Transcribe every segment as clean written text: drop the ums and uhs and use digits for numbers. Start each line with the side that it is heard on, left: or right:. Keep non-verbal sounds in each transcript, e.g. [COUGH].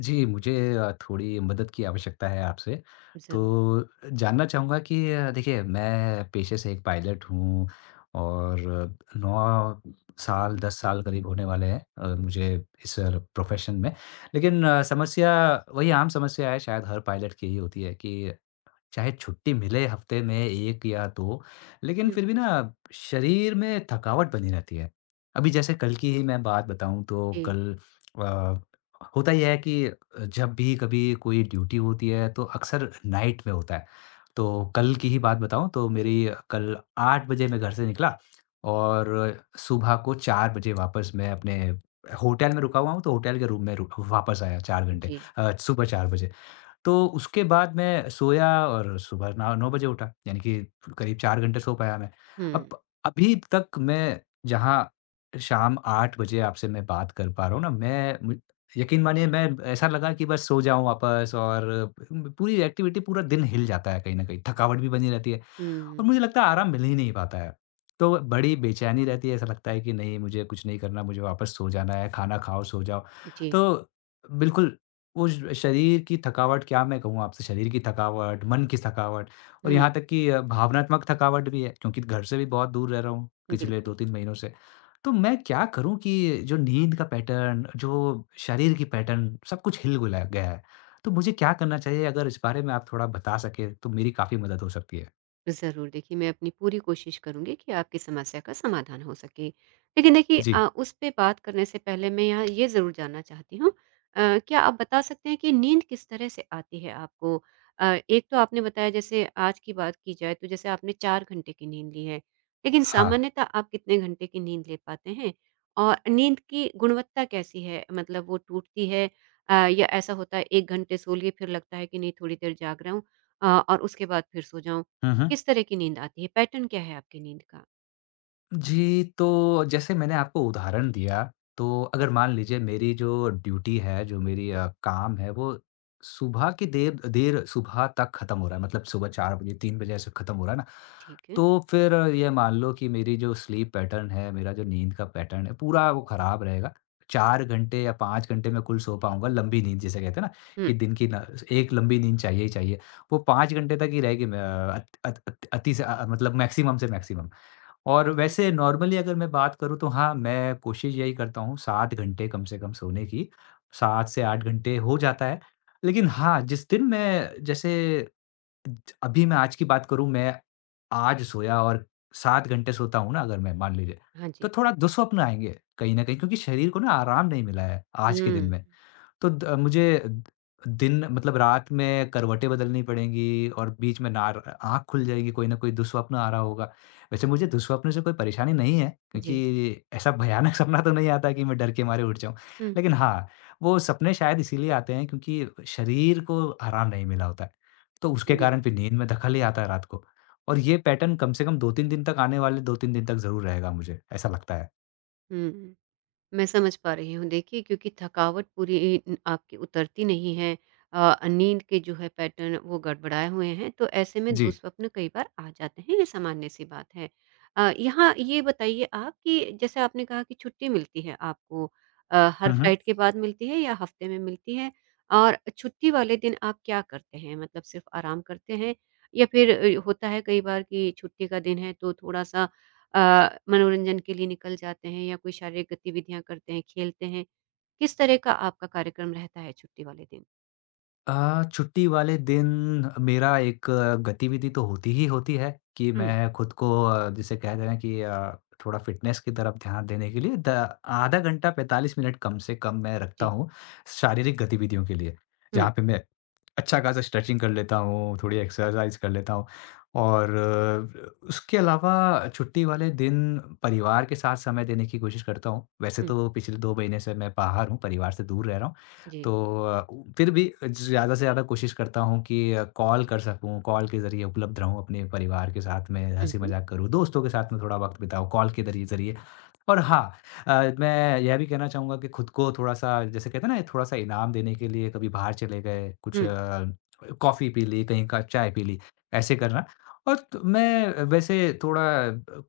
left: जी, मुझे थोड़ी मदद की आवश्यकता है आपसे।
right: ज़रूर।
left: तो जानना चाहूँगा कि देखिए मैं पेशे से एक पायलट हूँ और 9 साल, 10 साल करीब होने वाले हैं मुझे इस प्रोफ़ेशन में। लेकिन समस्या वही आम समस्या है शायद हर पायलट की ही होती है कि चाहे छुट्टी मिले हफ्ते में 1 या 2, लेकिन
right: हुँ।
left: फिर भी ना शरीर में थकावट बनी रहती है। अभी जैसे कल की ही मैं बात बताऊँ तो
right: जी,
left: कल अ, होता ये है कि जब भी कभी कोई ड्यूटी होती है तो अक्सर नाइट में होता है। तो कल की ही बात बताऊँ तो मेरी कल 8 बजे मैं घर से निकला और सुबह को 4 बजे वापस मैं अपने होटल में रुका हुआ हूँ, तो होटल के रूम में रु वापस आया 4 घंटे,
right: जी।
left: सुबह 4 बजे। तो उसके बाद मैं सोया और सुबह नौ 9 बजे उठा, यानी कि करीब 4 घंटे सो पाया मैं।
right: हुँ,
left: अब अभी तक मैं जहाँ शाम 8 बजे आपसे मैं बात कर पा रहा हूँ ना, मैं मु यकीन मानिए, मैं, ऐसा लगा कि बस सो जाऊँ वापस और पूरी एक्टिविटी पूरा दिन हिल जाता है कहीं न कहीं, थकावट भी बनी रहती है।
right: हुँ, हुँ।
left: और मुझे लगता है आराम मिल ही नहीं पाता है। तो बड़ी बेचैनी रहती है, ऐसा लगता है कि नहीं, मुझे कुछ नहीं करना, मुझे वापस सो जाना है, खाना खाओ, सो जाओ।
right: जी।
left: तो बिल्कुल वो श शरीर की थकावट, क्या मैं कहूँ आपसे, शरीर की थकावट, मन की थकावट और
right: हुँ,
left: यहाँ तक कि भावनात्मक थकावट भी है क्योंकि घर से भी बहुत दूर रह रहा हूँ पिछले
right: बिल्कुल।
left: 2-3 महीनों से। तो मैं क्या करूँ कि जो नींद का पैटर्न, जो शरीर की पैटर्न, सब कुछ हिल-गुला गया है। तो मुझे क्या करना चाहिए, अगर इस बारे में आप थोड़ा बता सकें तो मेरी काफ़ी मदद हो सकती है?
right: ज़रूर देखिए मैं अपनी पूरी कोशिश करूंगी कि आपकी समस्या का समाधान हो सके लेकिन देखिए
left: जी।
right: उस पे बात करने से पहले मैं यहाँ ये ज़रूर जानना चाहती हूँ। क्या आप बता सकते हैं कि नींद किस तरह से आती है आपको? एक तो आपने बताया जैसे आज की बात की जाए तो जैसे आपने 4 घंटे की नींद ली है लेकिन
left: हाँ,
right: सामान्यतः आप कितने घंटे की नींद ले पाते हैं और नींद की गुणवत्ता कैसी है, मतलब वो टूटती है? या ऐसा होता है एक घंटे सो लिए फिर लगता है कि नहीं थोड़ी देर जाग रहा हूँ और उसके बाद फिर सो जाऊं?
left: हुँ, हुँ।
right: किस तरह की नींद आती है? पैटर्न क्या है आपकी नींद का?
left: जी, तो जैसे मैंने आपको उदाहरण दिया, तो अगर मान लीजिए मेरी जो ड्यूटी है, जो मेरी काम है, वो सुबह की देर देर सुबह तक ख़त्म हो रहा है, मतलब सुबह 4 बजे, 3 बजे ऐसे ख़त्म हो रहा है ना,
right: ठीक है।
left: तो फिर ये मान लो कि मेरी जो स्लीप पैटर्न है, मेरा जो नींद का पैटर्न है, पूरा वो ख़राब रहेगा। 4 घंटे या 5 घंटे मैं कुल सो पाऊँगा, लंबी नींद जिसे कहते हैं ना कि
right: हुँ,
left: दिन की न एक लंबी नींद चाहिए ही चाहिए। वो 5 घंटे तक ही रहेगी मैं अ, अत अत अति से, मतलब मैक्सिमम से मैक्सिमम। और
right: जी।
left: वैसे नॉर्मली अगर मैं बात करूँ तो हाँ, मैं कोशिश यही करता हूँ 7 घंटे कम से कम सोने की, 7 से 8 घंटे हो जाता है। लेकिन हाँ, जिस दिन मैं, जैसे अभी मैं आज की बात करूँ, मैं आज सोया और 7 घंटे सोता हूँ ना अगर मैं, मान लीजिए,
right: हाँ
left: तो
right: जी।
left: थोड़ा दुस्वप्न आएँगे कहीं न कहीं क्योंकि शरीर को ना आराम नहीं मिला है आज के दिन
right: हुँ,
left: में। तो द मुझे द दिन, मतलब रात में, करवटें बदलनी पड़ेंगी और बीच में नार आँख खुल जाएगी, कोई न कोई दुःस्वप्न आ रहा होगा। वैसे मुझे दुःस्वप्न से कोई परेशानी नहीं है,
right: जी।
left: क्योंकि ऐसा भयानक [LAUGHS] सपना तो नहीं आता कि मैं डर के मारे उठ जाऊँ।
right: हुँ,
left: लेकिन हाँ, वो सपने शायद इसीलिए आते हैं क्योंकि शरीर को आराम नहीं मिला होता है, तो उसके कारण
right: बिल्कुल।
left: फिर नींद में दखल ही आता है रात को। और ये पैटर्न कम से कम 2-3 दिन तक, आने वाले 2-3 दिन तक, ज़रूर रहेगा मुझे, ऐसा लगता है।
right: हुँ। मैं समझ पा रही हूँ। देखिए क्योंकि थकावट पूरी आपकी उतरती नहीं है। नींद के जो है पैटर्न वो गड़बड़ाए हुए हैं, तो ऐसे में
left: जी।
right: दुःस्वप्न कई बार आ जाते हैं, ये सामान्य-सी बात है। यहाँ ये बताइए आप कि जैसे आपने कहा कि छुट्टी मिलती है आपको, हर
left: हुँ, हुँ।
right: फ्लाइट के बाद मिलती है या हफ्ते में मिलती है? और छुट्टी वाले दिन आप क्या करते हैं? मतलब सिर्फ़ आराम करते हैं या फिर होता है कई बार कि छुट्टी का दिन है तो थोड़ा-सा मनोरंजन के लिए निकल जाते हैं या कोई शारीरिक गतिविधियाँ करते हैं, खेलते हैं। किस तरह का आपका कार्यक्रम रहता है छुट्टी वाले दिन?
left: छुट्टी वाले दिन मेरा एक गतिविधि तो होती ही होती है कि
right: हुँ,
left: मैं खुद को, जिसे कह देना कि थोड़ा फिटनेस की तरफ ध्यान देने के लिए, द आधा घंटा 45 मिनट कम से कम मैं रखता
right: जी।
left: हूँ शारीरिक गतिविधियों के लिए।
right: हुँ,
left: जहाँ पे मैं अच्छा खासा स्ट्रेचिंग कर लेता हूँ, थोड़ी एक्सरसाइज़ कर लेता हूँ और उसके अलावा छुट्टी वाले दिन परिवार के साथ समय देने की कोशिश करता हूँ। वैसे
right: हुँ,
left: तो पिछले 2 महीने से मैं बाहर हूँ, परिवार से दूर रह रहा हूँ।
right: जी।
left: तो फिर भी ज़्यादा से ज़्यादा कोशिश करता हूँ कि कॉल कर सकूँ, कॉल के ज़रिए उपलब्ध रहूँ अपने परिवार के साथ में,
right: हुँ, हुँ,
left: हँसी-मज़ाक करूँ, दोस्तों के साथ में थोड़ा वक़्त बिताऊँ, कॉल के दरिए ज़रिए। और हाँ, मैं यह भी कहना चाहूँगा कि खुद को थोड़ा-सा, जैसे कहते हैं ना, थोड़ा-सा इनाम देने के लिए कभी बाहर चले गए, कुछ
right: हुँ,
left: कॉफ़ी पी ली, कहीं का चाय पी ली, ऐसे करना। और त मैं वैसे थोड़ा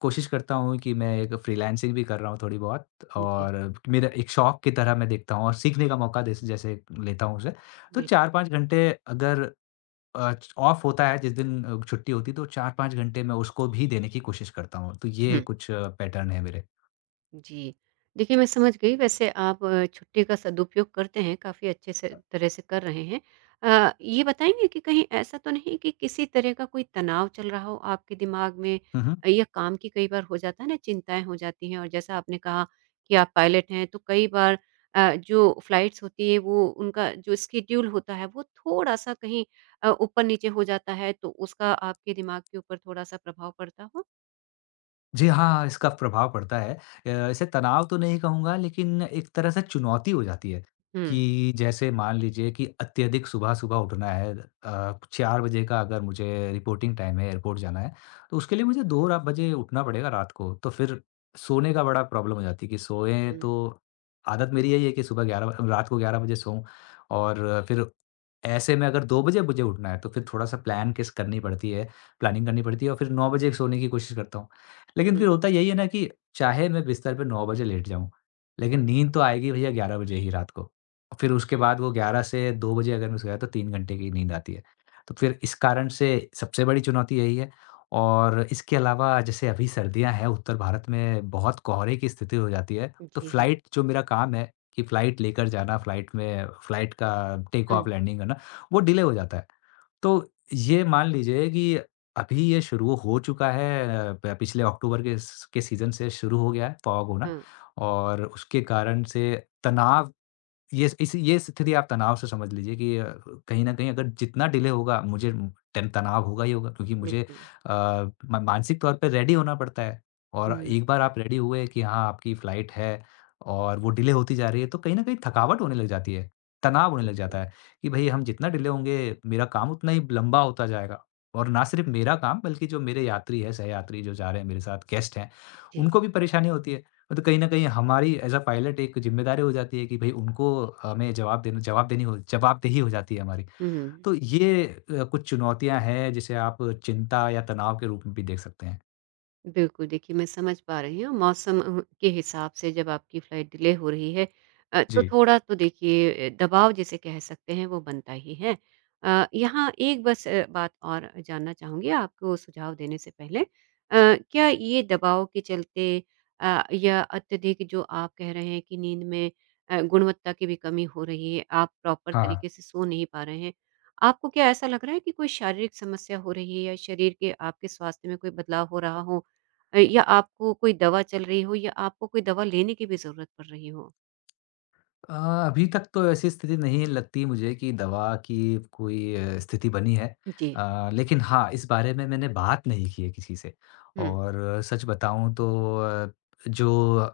left: कोशिश करता हूँ कि मैं एक फ्रीलांसिंग भी कर रहा हूँ थोड़ी बहुत
right: जी,
left: और मेरा एक शौक की तरह मैं देखता हूँ और सीखने का मौका जैसे जैसे लेता हूँ उसे। तो
right: बिल्कुल।
left: 4-5 घंटे, अगर ऑफ होता है जिस दिन, छुट्टी होती है, तो 4-5 घंटे मैं उसको भी देने की कोशिश करता हूँ। तो ये
right: हुँ।
left: कुछ पैटर्न है मेरे।
right: जी। देखिए, मैं समझ गई वैसे आप छुट्टी का सदुपयोग करते हैं, काफ़ी अच्छे से तरह से कर रहे हैं। ये बताएँगे कि कहीं ऐसा तो नहीं कि किसी तरह का कोई तनाव चल रहा हो आपके दिमाग में?
left: हुँ, हुँ।
right: या काम की कई बार हो जाता है ना, चिंताएँ हो जाती हैं और जैसा आपने कहा कि आप पायलट हैं, तो कई बार जो फ्लाइट्स होती है वो उनका जो स्केड्यूल होता है वो थोड़ा-सा कहीं ऊपर-नीचे हो जाता है, तो उसका आपके दिमाग के ऊपर थोड़ा-सा प्रभाव पड़ता हो?
left: जी हाँ, इसका प्रभाव पड़ता है। इसे तनाव तो नहीं कहूँगा लेकिन एक तरह से चुनौती हो जाती है
right: हुँ,
left: कि, जैसे मान लीजिए कि अत्यधिक सुबह-सुबह उठना है, 4 बजे का अगर मुझे रिपोर्टिंग टाइम है, एयरपोर्ट जाना है, तो उसके लिए मुझे 2 रा बजे उठना पड़ेगा रात को। तो फिर सोने का बड़ा प्रॉब्लम हो जाती है कि सोएँ
right: हुँ,
left: तो आदत मेरी यही है कि सुबह 11 ब रात को 11 बजे सोऊँ और फिर ऐसे में अगर 2 बजे मुझे उठना है तो फिर थोड़ा-सा प्लानिंग करनी पड़ती है और फिर 9 बजे सोने की कोशिश करता हूँ। लेकिन फिर
right: हुँ।
left: होता यही है ना कि चाहे मैं बिस्तर पे 9 बजे लेट जाऊँ, लेकिन नींद तो आएगी भैया 11 बजे ही रात को। फिर उसके बाद वो 11 से 2 बजे अगर मैं सोया तो 3 घंटे की नींद आती है। तो फिर इस कारण से सबसे बड़ी चुनौती यही है, और इसके अलावा, जैसे अभी सर्दियाँ हैं, उत्तर भारत में बहुत कोहरे की स्थिति हो जाती है, तो
right: जी हाँ।
left: फ्लाइट, जो मेरा काम है कि फ्लाइट लेकर जाना, फ्लाइट का टेक
right: हुँ,
left: ऑफ, लैंडिंग करना, वो डिले हो जाता है। तो ये मान लीजिए कि अभी ये शुरू हो चुका है, अ, प पिछले अक्टूबर के स के सीज़न से शुरू हो गया है फॉग होना
right: हाँ।
left: और उसके कारण से तनाव। ये स्थिति आप तनाव से समझ लीजिए कि कहीं न कहीं अगर जितना डिले होगा मुझे, टन तनाव होगा ही होगा क्योंकि मुझे
right: बिल्कुल।
left: अ, म मानसिक तौर पे रेडी होना पड़ता है। और
right: हुँ,
left: एक बार आप रेडी हुए कि हाँ, आपकी फ्लाइट है और वो डिले होती जा रही है, तो कहीं न कहीं थकावट होने लग जाती है, तनाव होने लग जाता
right: बिल्कुल।
left: है कि भई हम जितना डिले होंगे मेरा काम उतना ही लंबा होता जाएगा। और ना सिर्फ़ मेरा काम बल्कि जो मेरे यात्री हैं, सहयात्री जो जा रहे हैं मेरे साथ, गेस्ट हैं,
right: जी।
left: उनको भी परेशानी होती है। तो कहीं न कहीं हमारी एज़ अ पायलट एक ज़िम्मेदारी हो जाती है कि भई उनको हमें जवाब देना, जवाब देनी हो, जवाबदेही हो जाती है हमारी।
right: हुँ, हुँ।
left: तो ये कुछ चुनौतियाँ हैं जिसे आप चिंता या तनाव के रूप में भी देख सकते हैं।
right: बिल्कुल, देखिए मैं समझ पा रही हूँ मौसम के हिसाब से जब आपकी फ्लाइट डिले हो रही है, तो
left: जी।
right: थोड़ा तो देखिए दबाव जिसे कह सकते हैं वो बनता ही है। यहाँ एक बस बात और जानना चाहूँगी आपको सुझाव देने से पहले। क्या ये दबाव के चलते या अत्यधिक जो आप कह रहे हैं कि नींद में गुणवत्ता की भी कमी हो रही है, आप प्रॉपर
left: हाँ।
right: तरीके से सो नहीं पा रहे हैं, आपको क्या ऐसा लग रहा है कि कोई शारीरिक समस्या हो रही है या शरीर के आपके स्वास्थ्य में कोई बदलाव हो रहा हो? या आपको कोई दवा चल रही हो या आपको कोई दवा लेने की भी ज़रूरत पड़ रही हो?
left: अ, अभी तक तो ऐसी स्थिति नहीं लगती मुझे कि दवा की कोई स्थिति बनी है।
right: जी।
left: लेकिन हाँ, इस बारे में मैंने बात नहीं की है किसी से,
right: हुँ।
left: और सच बताऊँ तो अ, जो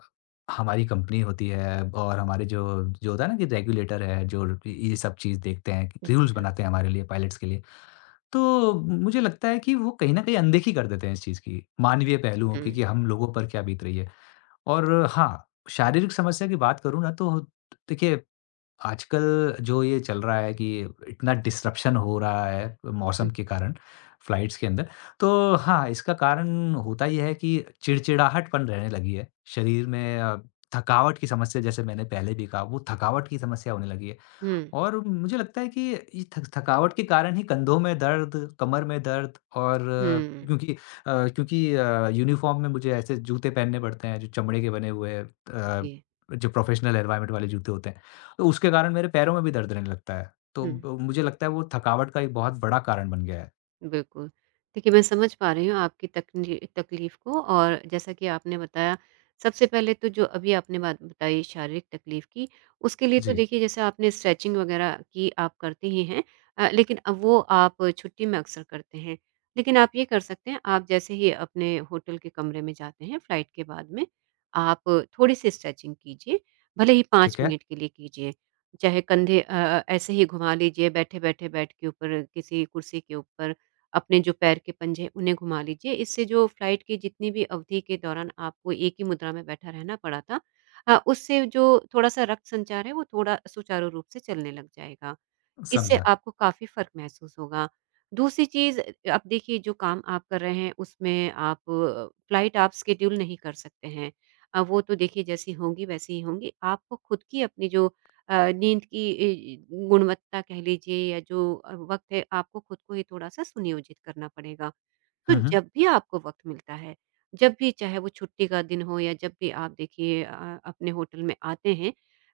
left: हमारी कंपनी होती है और हमारे जो जो होता है ना कि रेगुलेटर है, जो ये सब चीज़ देखते हैं,
right: जी
left: रूल्स
right: हाँ।
left: बनाते हैं हमारे लिए, पायलट्स के लिए। तो मुझे लगता है कि वो कहीं न कहीं अनदेखी कर देते हैं इस चीज़ की, मानवीय पहलुओं की,
right: हुँ।
left: कि हम लोगों पर क्या बीत रही है। और हाँ, शारीरिक समस्या की बात करूँ ना, तो देखिए आजकल जो ये चल रहा है कि इतना डिस्रप्शन हो रहा है मौसम
right: हुँ।
left: के कारण फ्लाइट्स के अंदर, तो हाँ, इसका कारण होता ये है कि चिड़चिड़ाहटपन रहने लगी है। शरीर में थकावट की समस्या, जैसे मैंने पहले भी कहा, वो थकावट की समस्या होने लगी है।
right: हुँ।
left: और मुझे लगता है कि ये थक थकावट के कारण ही कंधों में दर्द, कमर में दर्द और
right: हुँ।
left: क्योंकि अ, क्योंकि यूनिफ़ॉर्म में मुझे ऐसे जूते पहनने पड़ते हैं जो चमड़े के बने हुए,
right: जी।
left: जो प्रोफ़ेशनल एनवायरनमेंट वाले जूते होते हैं, तो उसके कारण मेरे पैरों में भी दर्द रहने लगता है। तो
right: हुँ।
left: ब मुझे लगता है वो थकावट का एक बहुत बड़ा कारण बन गया है।
right: बिल्कुल। देखिए, मैं समझ पा रही हूँ आपकी तकनी तकलीफ़ को और जैसा कि आपने बताया, सबसे पहले तो जो अभी आपने बात बताई शारीरिक तकलीफ़ की, उसके लिए तो
left: जी,
right: देखिए जैसे आपने स्ट्रेचिंग वग़ैरह की आप करते ही हैं। लेकिन अब वो आप छुट्टी में अक्सर करते हैं। लेकिन आप ये कर सकते हैं, आप जैसे ही अपने होटल के कमरे में जाते हैं फ़्लाइट के बाद में, आप थोड़ी-सी स्ट्रेचिंग कीजिए, भले ही 5
left: ठीक है,
right: मिनट के लिए कीजिए। चाहे कंधे ऐसे ही घुमा लीजिए बैठे-बैठे बेड के ऊपर किसी कुर्सी के ऊपर, अपने जो पैर के पंजे हैं, उन्हें घुमा लीजिए। इससे जो फ्लाइट की जितनी भी अवधि के दौरान आपको एक ही मुद्रा में बैठा रहना पड़ा था, उससे जो थोड़ा-सा रक्त संचार है, वो थोड़ा सुचारू रूप से चलने लग जाएगा। इससे
left: समझा।
right: आपको काफ़ी फ़र्क महसूस होगा। दूसरी चीज़, अब देखिए जो काम आप कर रहे हैं उसमें आप फ़्लाइट आप शेड्यूल नहीं कर सकते हैं। वो तो देखिए जैसी होंगी वैसी ही होंगी। आपको खुद की अपनी जो नींद की इ गुणवत्ता कह लीजिए या जो वक़्त है, आपको खुद को ही थोड़ा-सा सुनियोजित करना पड़ेगा। तो
left: हुँ, हुँ।
right: जब भी आपको वक़्त मिलता है, जब भी चाहे वो छुट्टी का दिन हो या जब भी आप देखिए अपने होटल में आते हैं,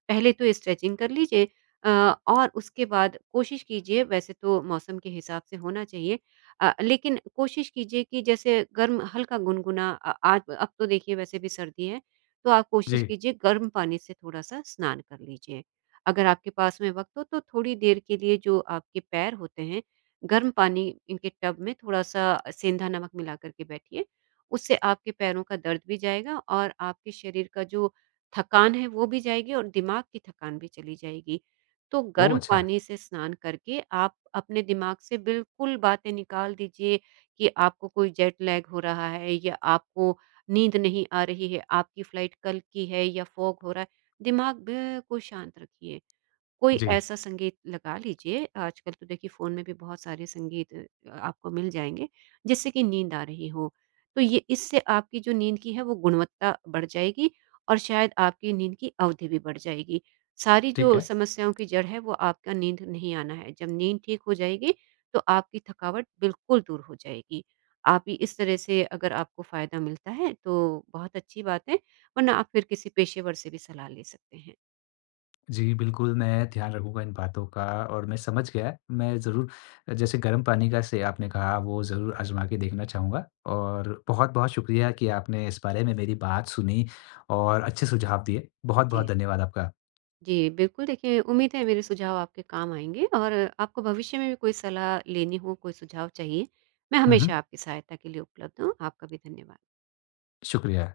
right: पहले तो स्ट्रेचिंग कर लीजिए अ, और उसके बाद कोशिश कीजिए, वैसे तो मौसम के हिसाब से होना चाहिए, लेकिन कोशिश कीजिए कि जैसे गर्म हल्का गुनगुना, आज अब तो देखिए वैसे भी सर्दी है, तो आप
left: जी।
right: कोशिश कीजिए गर्म पानी से थोड़ा-सा स्नान कर लीजिए। अगर आपके पास में वक़्त हो तो थोड़ी देर के लिए जो आपके पैर होते हैं, गर्म पानी इनके टब में थोड़ा-सा सेंधा नमक मिला कर के बैठिए, उससे आपके पैरों का दर्द भी जाएगा और आपके शरीर का जो थकान है वो भी जाएगी और दिमाग की थकान भी चली जाएगी। तो
left: ओह!
right: गर्म
left: अच्छा।
right: पानी से स्नान करके आप अपने दिमाग से बिल्कुल बातें निकाल दीजिए कि आपको कोई जेट लैग हो रहा है या आपको नींद नहीं आ रही है, आपकी फ्लाइट कल की है या फॉग हो रहा है, दिमाग बिल्कुल शांत रखिए। कोई
left: जी,
right: ऐसा संगीत लगा लीजिए, आजकल तो देखिए फ़ोन में भी बहुत सारे संगीत आपको मिल जाएँगे, जिससे कि नींद आ रही हो। तो ये इससे आपकी जो नींद की है वो गुणवत्ता बढ़ जाएगी और शायद आपकी नींद की अवधि भी बढ़ जाएगी। सारी
left: ठीक
right: जो
left: है।
right: समस्याओं की जड़ है वो आपका नींद नहीं आना है। जब नींद ठीक हो जाएगी तो आपकी थकावट बिल्कुल दूर हो जाएगी। आप इ इस तरह से अगर आपको फ़ायदा मिलता है तो बहुत अच्छी बात है, वरना आप फिर किसी पेशेवर से भी सलाह ले सकते हैं।
left: जी, बिल्कुल, मैं ध्यान रखूँगा इन बातों का और मैं समझ गया, मैं ज़रूर, जैसे गर्म पानी का से आपने कहा, वो ज़रूर आज़मा के देखना चाहूँगा, और बहुत-बहुत शुक्रिया कि आपने इस बारे में मेरी बात सुनी और अच्छे सुझाव दिए। बहुत-बहुत
right: जी।
left: धन्यवाद आपका।
right: जी, बिल्कुल देखिए उम्मीद है मेरे सुझाव आपके काम आएँगे और आपको भविष्य में भी कोई सलाह लेनी हो, कोई सुझाव चाहिए, मैं
left: हुँ, हुँ,
right: हमेशा आपकी सहायता के लिए उपलब्ध हूँ। आपका भी धन्यवाद।
left: शुक्रिया।